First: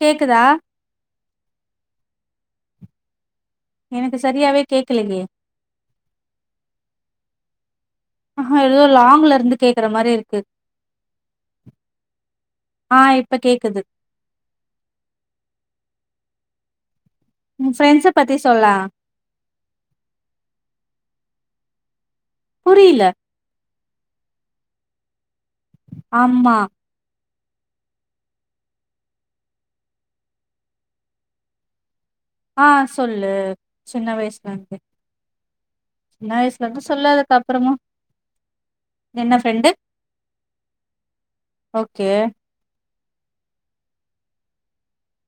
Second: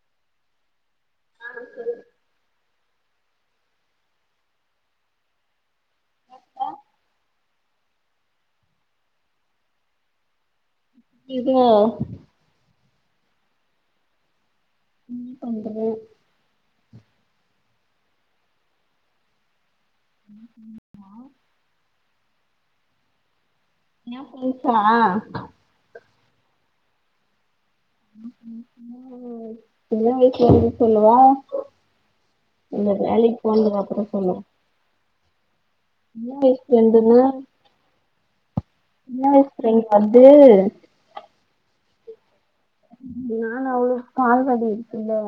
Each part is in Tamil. கேக்குதா அ சொல்லு எனக்கு சரியாவே கேக்கலையே ஆ ஆஹா எதோ லாங்ல இருந்து கேக்குற மாரி இருக்கு இதுவா அ இப்ப கேக்குது என்ன பண்றது உ ஃப்ரெண்ட்ஸ பத்தி சொல்லே [unintelligible] புரியில எ [unintelligible] ஆம்மா இல்ல வீட்ல வந்து சொல்லவா ஆ இல்ல சொல்லு வேலைக் போன்துக்கப்புறோ சின்ன சொல்லு வயசுல இருந்து சின்ன வய்ஸ் வயசுல இருந்து சொல்லு ஃப்ரெண்டுன்ன அதுக்கப்புறமா சின்ன வய்ஸ் ஃப்ரெண்டு அது ஓகே நானு அவுளு பால்வாடி இருக்குல்ல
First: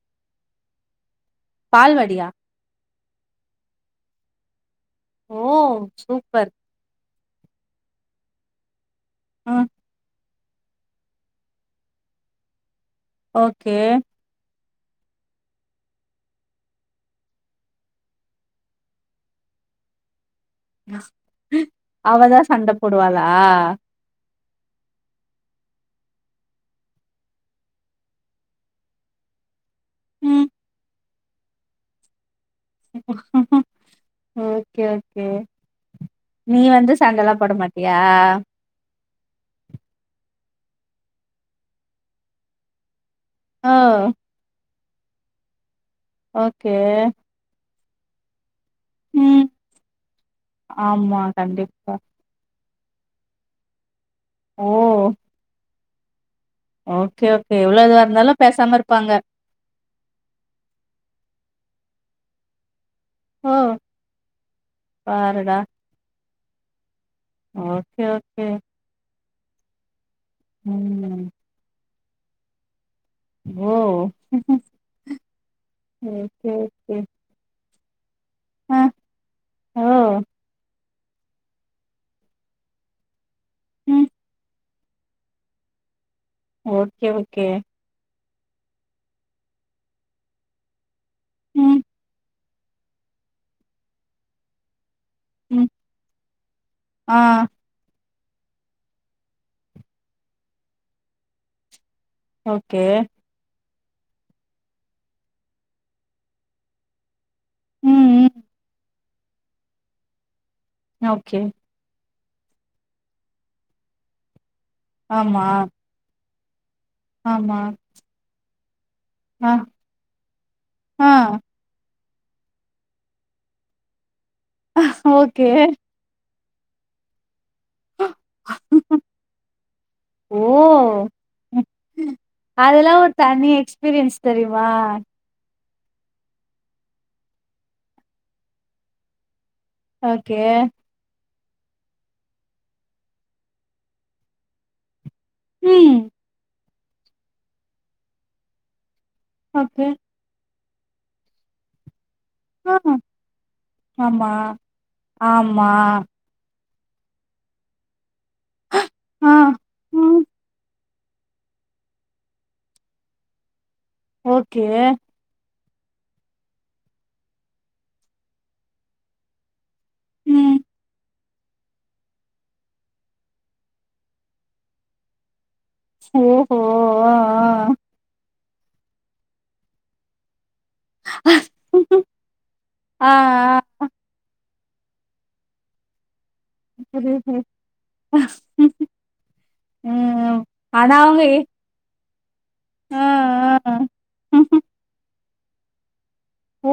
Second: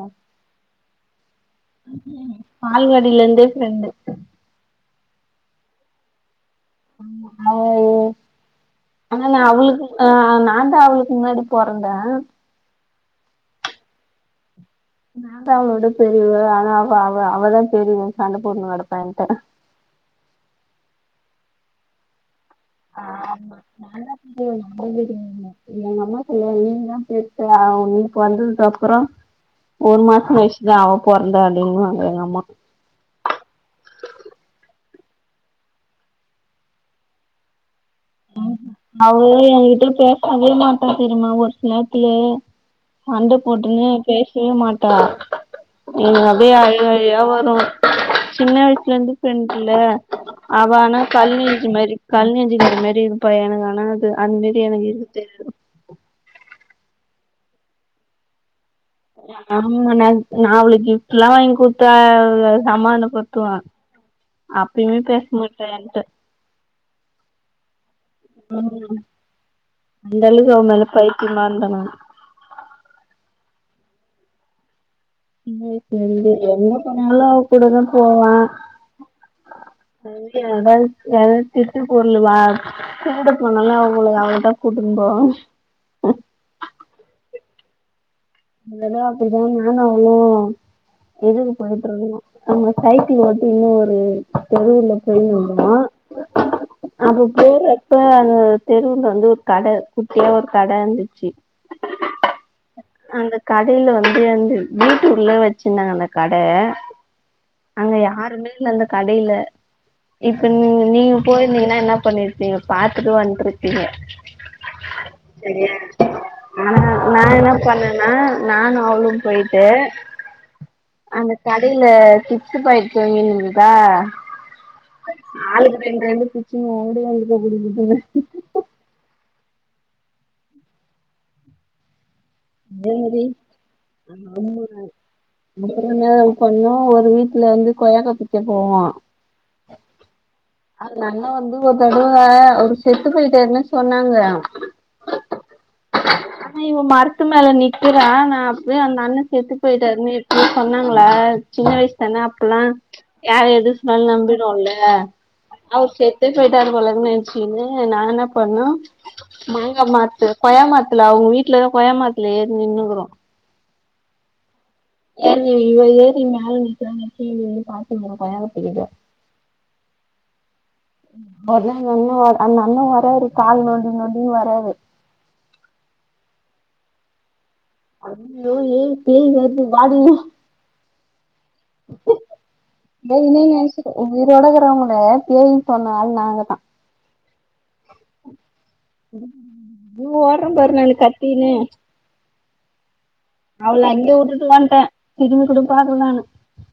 பால்வாடியா பால்வடிலந்தே ஃப்ரெண்டு ஓ சூப்பர் ஆமா அவோ ஒ ஆனா நா ம் அவுளுக்கு ஆ ஆனா நாந்தா அவுளுக்கு முன்னாடி பொறந்த ஓகே நாந்தா அவளோட பெரியவ ஆனா அவ அவ அவதா பெரியவன் சண்ட போட்டுனு கெடப்பா என்ட்ட [inaudible] அவதா சண்ட போடுவாளா ஆமா [unintelligible] எங்க அம்மா சொல்லுவாங் நீ தா பெர்சு அவ நீ பொற்ந்ததுக் அப்புறோ [inaudible] ஒரு மாசோ ம் கழிச்சுதா அவ பொற்ந்தா அப்டின் வாங்க எங்க அம்மா ஆ ஓகே ஓகே நீ வந்து சண்டல்லா போட மாட் அவ எ கிட்ட பேசாவே மாட்டா தெரியுமா ஒரு சில் நேர்த்துல சண்ட ஓ போட்டுன்னு பேசவே மாட்டா எனுக் அப்டியே ஓகே அழு அழுக்யா வரு சின்ன வயசுலருந்து ம் ஃப்ரெண்டுல்ல அவ ஆனா ஆமா கல்நெஞ்சு கண்டிப்பா மாரி கல் நெஞ்சு அது மாரி இருப்பா எனக்கு ஆனா அது அந்மாரி ஓ எனக்கு இருக்க தெரியாது ஓகே ஓகே எவ்ளோதா இருந்தாலு பேசாம இரு ஆமா ந நா அவுளுக் கிஃப்ட்ல்லா வாய்ங் குட்த்த அ சமாதன பட்த்துவ ஓ அப்பயுமே பேஸ் பாருடா மாட்ட என்ட்ட ஓகே ஓகே அந்தளவுகு அவ மேல ம் பைத்திமா இந்த நானு ஓ சின்ன வயசுலருந்தே ஓகே என்ன ஓகே பண்ணாலு அவ் கூடதா போவ ஆ [unintelligible] ஓ ஏதாது திருட்டு பொருள் வா திருடு போனாலும் ம் அவுங்ள அவுங்ட குடும்பொ ம் ஓகே ஓகே ஒருதடவ அப்டிதா நானு அவளு இதுக் ம் போயிட்ருந்தோ ஆமா சைக்கிள் ஓட்டி இன்னும் ஒரு தெருவுல ம் செய்யனுமா ஆ அப்ப போரு இப்ப அந்த தெருவுல வந்து ஒரு கட குட்டியா ஒரு கட இருந்துச்சு ஓகே அந்த கடையில வந்து அந்த வீட்டுக்குள்ள வச்சிருந்தாங்க அந்த கட அங்க ம் ம் யாருமே இல்ல அந்த கடையில இப்ப நீ நீங்க ஓகே போயிருந்தீங்கன்னா என்ன பண்ணிரு பீங்க பாத்துட்டு வந்துருக்கீங்க ஆமா ஆமா பனா நானும் அவளும் ஆ போய்ட்டு ஆ அந்த கடையில சிப்ஸ் பாக்கெட் வாங்கி இருந்ததா ஓகே ஆளுக்கு ரெண்டு ரெண்டு சிப் ச்சு [unintelligible] ம் ம் ம் அதெல்லா அதே ஒரு மாரி தனி எக்ஸ்பீரியன்ஸ் தெரியுமா அதுக் அற மண் நேரம் பண்ணொ ஒரு வீட்டுல வந்து கொய்யாக்கா பறிக்க போவான் ஓகே நா வந்து ஒரு தடவ ஒரு செத்து போயிட்டாருன்னு சொன்னாங்க ம் என்ன இவன் மரத்து மேல நிக்கறான் நா அப்பயே அந்த அண்ணன் செத்து ஓகே போயிட்டாருன்னு எப் சொன்னாங்களா சின்ன சல அப்பல்லா ஆ யாரு எது சொன்னா ஆமா நம்பிர்வோம்ல ஆமா அவர் செத்தேப் பெய் ட்டாரு போல நனச்சுங்னு நா என்ன பண்ணோ ஆ மாங்கா ம் மரத்து கொய்யா மர துல்ல அவுங்க வீட்டுல கொயா மரத்துல ஏறி நின்னுக்றோ ஓகே இவ ஏ ஏறி மேல நிக்கலானின்டு பாத்துங்கோ [unintelligible] கயாத [unintelligible] ம் ஒரு நாள் அண்ணு அந்த அண்ண வராரு கால் நொண்டி நொண்டினு வராரு ஓஹோ அ ஆ அய்யோ ஏய் பேய் வருது வாடி [unintelligible] ஆ ஆ ஆ உயிரோடக்கிறவங்கள பேயு சொன்னால் நாங்க தா அப்டியா ஆ ஓடுறோ பாரு ஆனா நாங் அவங்க எ கத்தினு ஆ ஆ அவள அங்கயே விட்டுட் வந்துட்டே திரும்பி கூட பாக்கல நானு ஓ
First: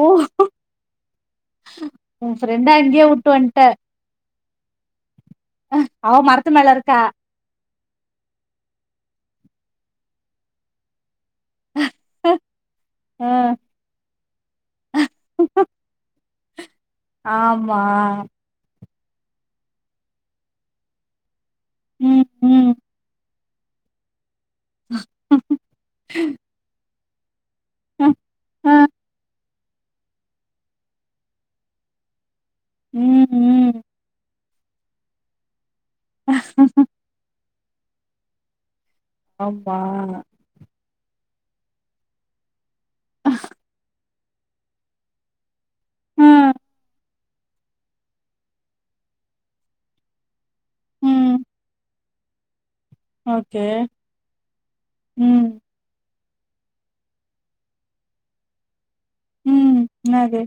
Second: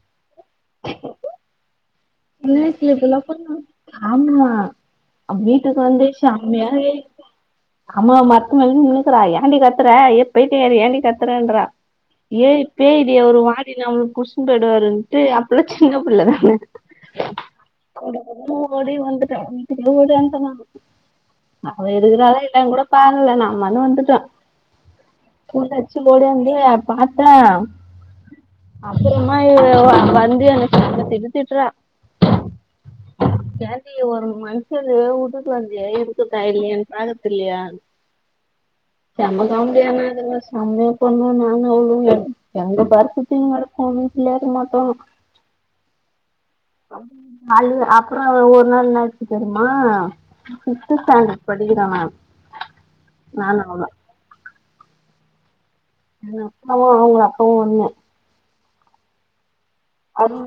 ஒன் சின்ன ஃப்ரெண்டா வயசுல அங்கயே இப்டில்லா வுட்டு வன்ட அவுங் வீட்டுக்கு வந்து மரத்து மேல சாமியாவே இருக்கா ஆமா மரத்துமேல நின்னுக்குறா ஏண்டி கத்துற ஏ பயித்தியகாரி ஏண்டி கத்துறங்கறா ஏய் பேய்டி அவரு ஆ வாடி நமள புடிச்சுனு போயிடுவாருனு அப்பல்லா சின்ன பிள்ளதான ஆமா ஓடி வந்துட்ட வீட்டுக்கு ஓடி வந்துட்டே நானு அவ ம் இருக்கறாளா இல்லையானு ம் கூட பாக்கல நா மள வந்துட்டான் உந்து அடிச்சு ஓடியாந்தே பாத்தே ஆ அப்புறமா இவ வ வந்து என்ன தித்து தித்திட்டுற ம் ம் ஏன்டி ஒரு மனுஷனு வுட்டுட்டு வந்து டியே இருக்குதா இல்லயானு பாக்க தெரியலாயுனு செம ஆமா காமடியாருந்ததுங்க சாம்மு பொண்ணோ நானும் அவ்ளு எங்க [unintelligible] நடக்கும்னு விளையாட மாட்டோங்க ம் நல் அப்புறொ ஒ ஒரு நாள் என்னாச் தெரியுமா ஃபிஃப்த் ம் ஸ்டாண்டர்ட் படிக்கிறாங்க. ஓகே ம் அ ஓ ஒங்க [unintelligible] ம் [inaudible] என்னது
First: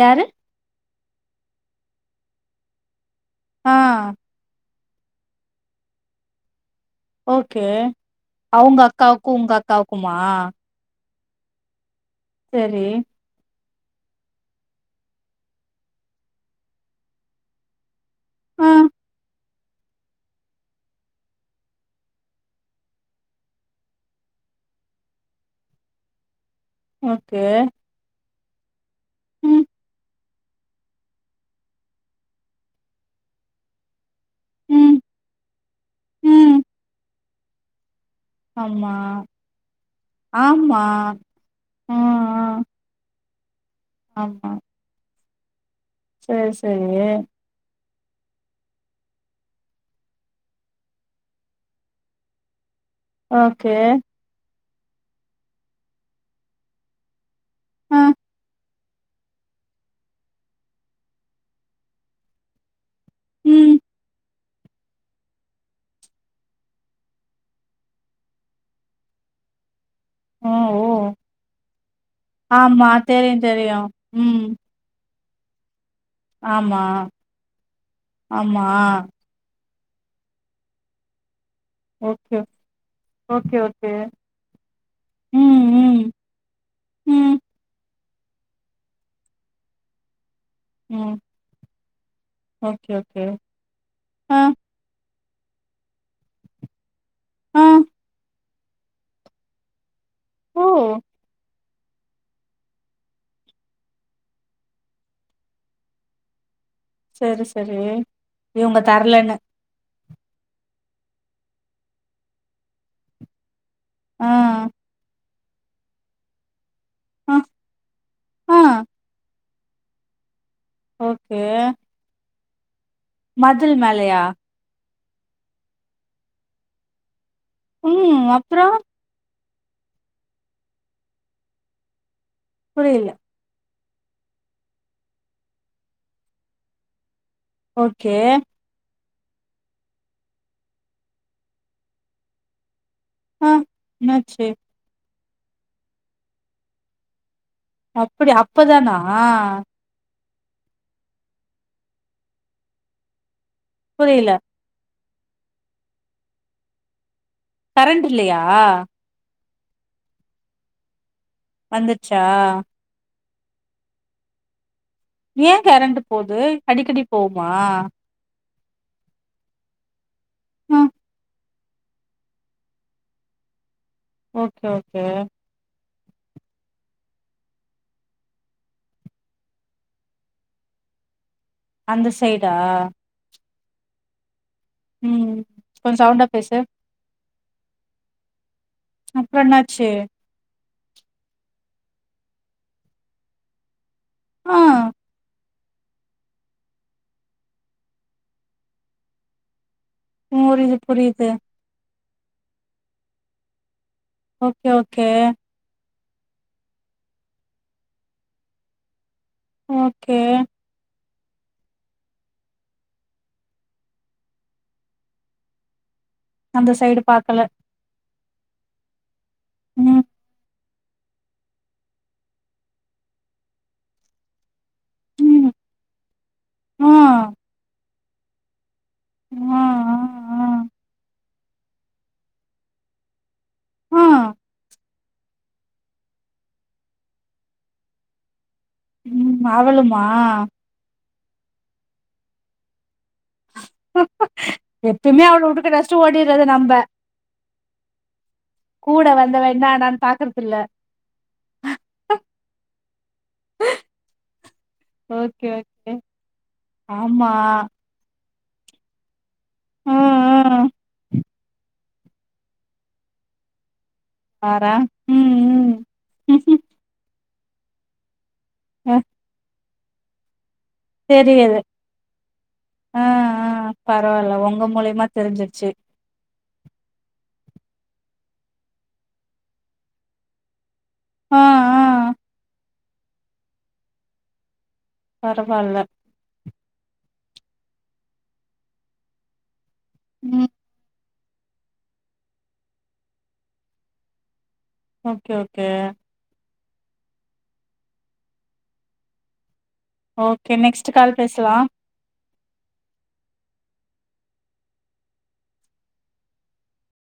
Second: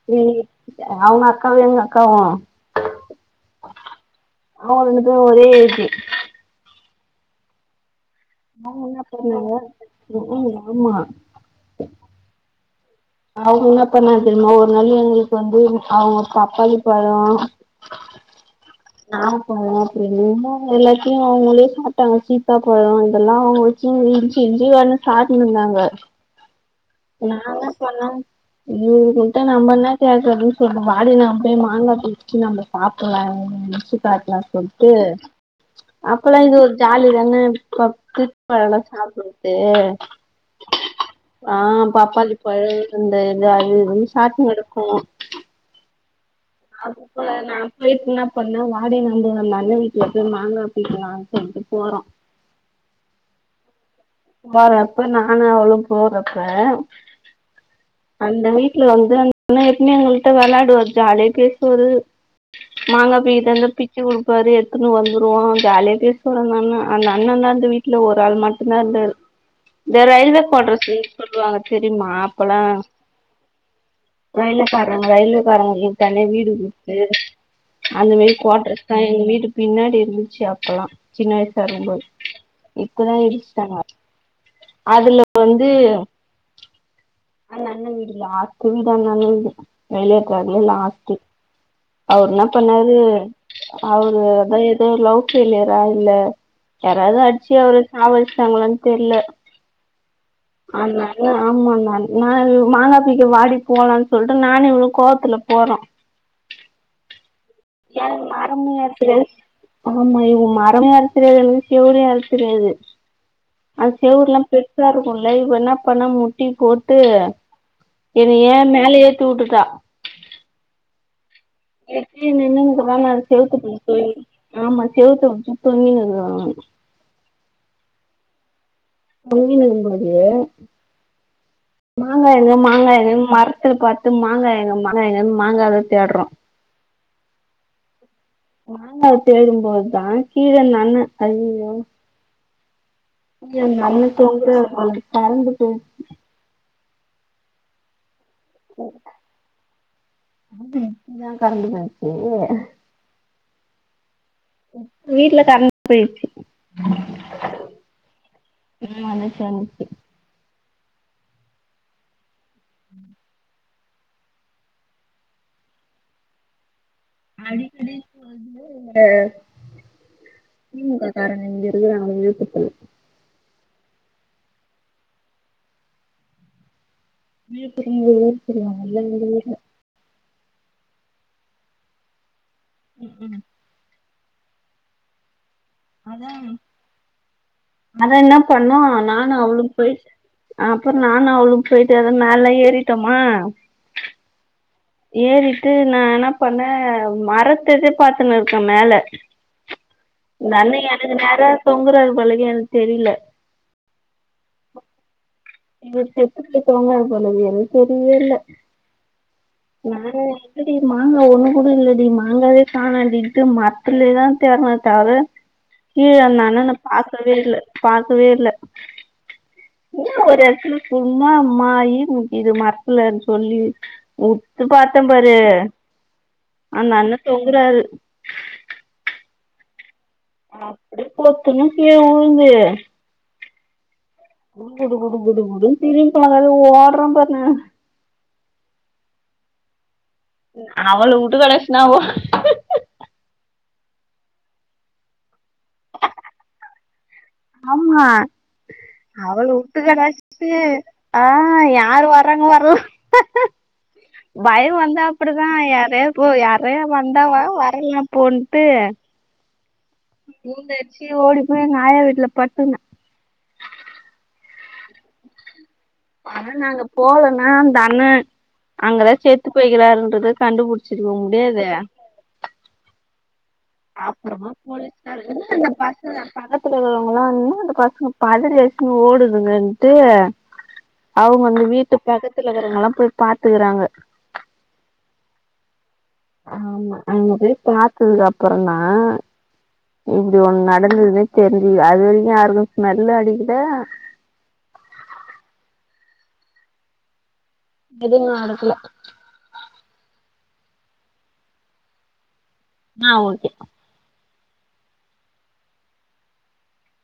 யாரு அவங்க அக்காவு எங்க அக்கா ஆ அவங்க ரெண்டுக்கு ஒரே ஏஜ் ஓகே அவங்க என்ன அக்காவுக்கு ஒங்க பண்ணாங்க அக்காவுக்குமா ம் ஆமா சரி அவுங்க என்ன பண்ணாங் தெரியுமா ஒரு நாள் எங்களுக்கு வந்து அவங்க பப்பாளி பழோ அ நாவ பழோ அப்படின்னுனா எல்லாத்தையு அவங்களே சாப்ட்டாங்க சீத்தா பழோ இதெல்லா அவங்க சி இஞ்ச் இஞ்சி வேணு [unintelligible] இருந்தாங்க நா ஓகே என்ன சொன்னோ இவங்ககிட்ட ம் நம்ம என்ன கேக்குறதுன் சொல்லி வாடி நா போய் மாங்கா பிரிச்சுனு வந்து சாப்ட்றலா நெனச்சு சாக்லாம் சொல்ட்டு ம் அப்பல்லா ம் இது ஒரு ஜாலிதானே [unintelligible] திருட் பழொ ஆமா சாப்புடுது ஆமா ஆ பாப்பாளி பழ இந்தந்த அது இதுனு சாப்ட்டுனு [unintelligible] செர் செரி போய்ட்டு என்னா பண்ணோ வாடி நம்ப அந்த அண்ண வீட்ல போய் மாங்கா பிக்கலான் சொல்ட்டு போறோ ஓகே வரப்ப நானு அவளும் போறப்ப ஆ அந்த வீட் ட்ல வந்தோ [inaudible] எப்பவுமே எங்கள்ட்ட வெளாடுவாரு ஜாலியா பேசுவாரு மாங்கா [unintelligible] வந்து ம் பிச்ச குடு சரி எடுத்துனு வந்துருவோ ஜாலியா பேசறோன்னோன அந்த அண்ணந்தா அந்த வீட்ல ஒரு ஆள் மட்டுந்தா இருந்தாரு இந்த ரயில்வே ஓ குவாட்டர்ஸ்ஸி ஓ சொல்லுவாங்க தெரியுமா அப்பல்லா ஆமா தெரியு தெரியு ம் ரயில்ல பாறாங்க ரயில் காரங்களுக்கு தனியா வீடு ஆமா குடுத்து அந்த மாரி ஆமா குவாட்ரஸ்தா எங்க வீட்டு பின்னாடி இருந்துச்சு அப்பல்லா சின்ன வயசா இருக்கம்போது ஓகே இப்பதா ஓகே இடிச்சுட்டாங்க. ஓகே அதுல ம் வந்து ம் ம் ந்த வீடில்ல ஆஸ்ட் வீடு அந்த அண்ண வீடு ரயில்வே குவாட்ல லாஸ்டு ம் அவரு என்னா ஓகே பண்ணாரு ஓகே அவரு ஆ அதா எதோ ஒரு லவ் ஃபெயிலியர் இல்ல யாராவது அடிச்சு ஆ அவர சாவடுச்சுட்டாங்களான் தெர்ல. ஆஹ ஆமா ம் ஆமாமா நா மாங்கா தூக்கி வாடி போலான் சொல்ட்டு நானு இவளு கோவத்துல போ [unintelligible] சரி செரி மரமே இவ்ங்க ஏற தெரியாது தரலன்னு ஆமா இவரு மரமு ஏற தெரியாது செவரு ஏற தெரியாது. அது ஆ செவுருலா பெருசா இருக்கும்ல இவ என்னாப் பண்ண முட்டி போட் டு ஆ என்னைய ஆ மேல ஏத்தி வுட்டுட்டா ஏ [unintelligible] ஆமா செவுத்த [unintelligible] ம் அப்றோ [unintelligible] மாங்கா எங்க மாங்கா புரியல எங்கனு மர த்துல பாத்து மாங்கா எங்க மாங்கா எங்கன்னு மாங்காவ தேடுறோ ஓகே மாங்கா தேடும் போதுதா கீழே அந்த அண்ண ஐயயோ ஆ யோ அந்த அண்ண என்னாச்சு தொங்குறத பாரு பயந்துட்டோ அப்புடி அப்பதானா [unintelligible] கரண்டு போச்சி புரியில வீட்ல கரண்ட் போயிர்ச்சி கரண்ட் இல்லையா வந்துச்சு வந்துட்ச்சா ஏ கெரண்ட்டு போது அடிக்கடி போவுமா அடிக்கடி போது ம் திமுக காரங்க இங்கெ [inaudible] ஓகே ஓகே விழுப்புர எங்க ஊரு தெரியிமா [inaudible] எங்க ஊர்ல அந்த செய்டா ஊர்ல ம் கொஞ்ச சௌண்டா அதா பேசு அத என்ன பண்ணுவோ நானு அப்றோ அவளு என்னாச்சு போய் அ அப்பறொ நானு அவளு போய்ட்டு அத மேலல்லா ஏறிட்டோமா ஆ ஏறிட்டு நா என்ன பண்ண மரத்துது பாத்துன்னு இருக்க மேல அந்த அண்ண புரியுது எனக்கு புரியுது நேரா தொங்குறாரு போலர்க்கு எனக்கு தெரியில ஓகே ஓகே இவர் செத்து [unintelligible] போலருக்கு எதுவு தெரிவே இல்ல ஓகே நாலு இருக்குடி ம மாங்கா ஒண்ணு கூட இல்லடி மாங்காவே காணோண்டின்ட்டு மரத்லேதா தேட்ணோ தவ்ர கீழ அந்த அண்ணண சைடு பாக்கவே பாக்கல இல்ல பாக்கவே இல்ல ம் ஒரு எடத்துல சும்மா மாயி நிக்கிது மரத்துலன் சொல்லி உத்து பாத்தம் பாரு ம் ஆ அந்த அண்ண தொங்குறாரு ஆ ஆ அப்டியே பொத்துனு கீழ உழுந்து ஆ குடு குடு குடு குடு குடுன் திரும்பி பாக்காத ஓட்றம் பாரு நா ம் அவளும் அவள உட்டு கடாஷ்ட்டு நா ஓ எப்பய்மே அவள உட்டு கடாஷ்ட்டு ஓடிர்றது நம்ப ஆம்மா கூட வந்தவ அவள உட்டு என்னாடான்னு கடாஷ்ட்டு பாக்குறதில்ல ஆ யாரு வர்றாங்க வர் பயொ வந்தா ஓகே அப்புடிதா ஓகே யாரைய போ யாரையோ வந்தா ஆமா வா வரலனா போன் ட்டு ம் ம் உழுந்து அட்ச்சி ஓடி போய் எங்க ஆயா வீட்ல படுத்துக்ன பாரே ம் ஆனா ம் நாங்க போல னா அந்த அண்ண அ அங்கதா செத்து போய்க்கிறாருன்றது கண்டுப்புடிச்சிருக்கவு தெரியுது முடியாது ஆ ஆ பரவால்ல அப்பறமா உங்க மூலியமா போலீஸ்கார என்ன தெரிஞ்சிருச்சு இந்த பசங்க பக்கத்துல இருக்றவங்கல்லா என்ன இந்த பச ங்க பதரி அடிச்சிட்டு ஓடுதுங்கன்ட்டு ஆ அவுங்க அந்த ஆ வீட்டு பக்கத்துலருக்குறவங்கல்லா போய் பாத்துருக்காங்க பரவால்ல ஆமா அங்க போய் பாத்ததுக்கப்பறந்தா இப்டி ம் ஒண்ணு நடந்துதுன்னே தெரிஞ்சிது அது வரைக்கு யாருக்கு ஸ்மெல்லு அடிக்கில ஓகே ஓகே எதுவு அடிக்கில ஓகே நெக்ஸ்ட் கால் பேசலா ஆ ஓகே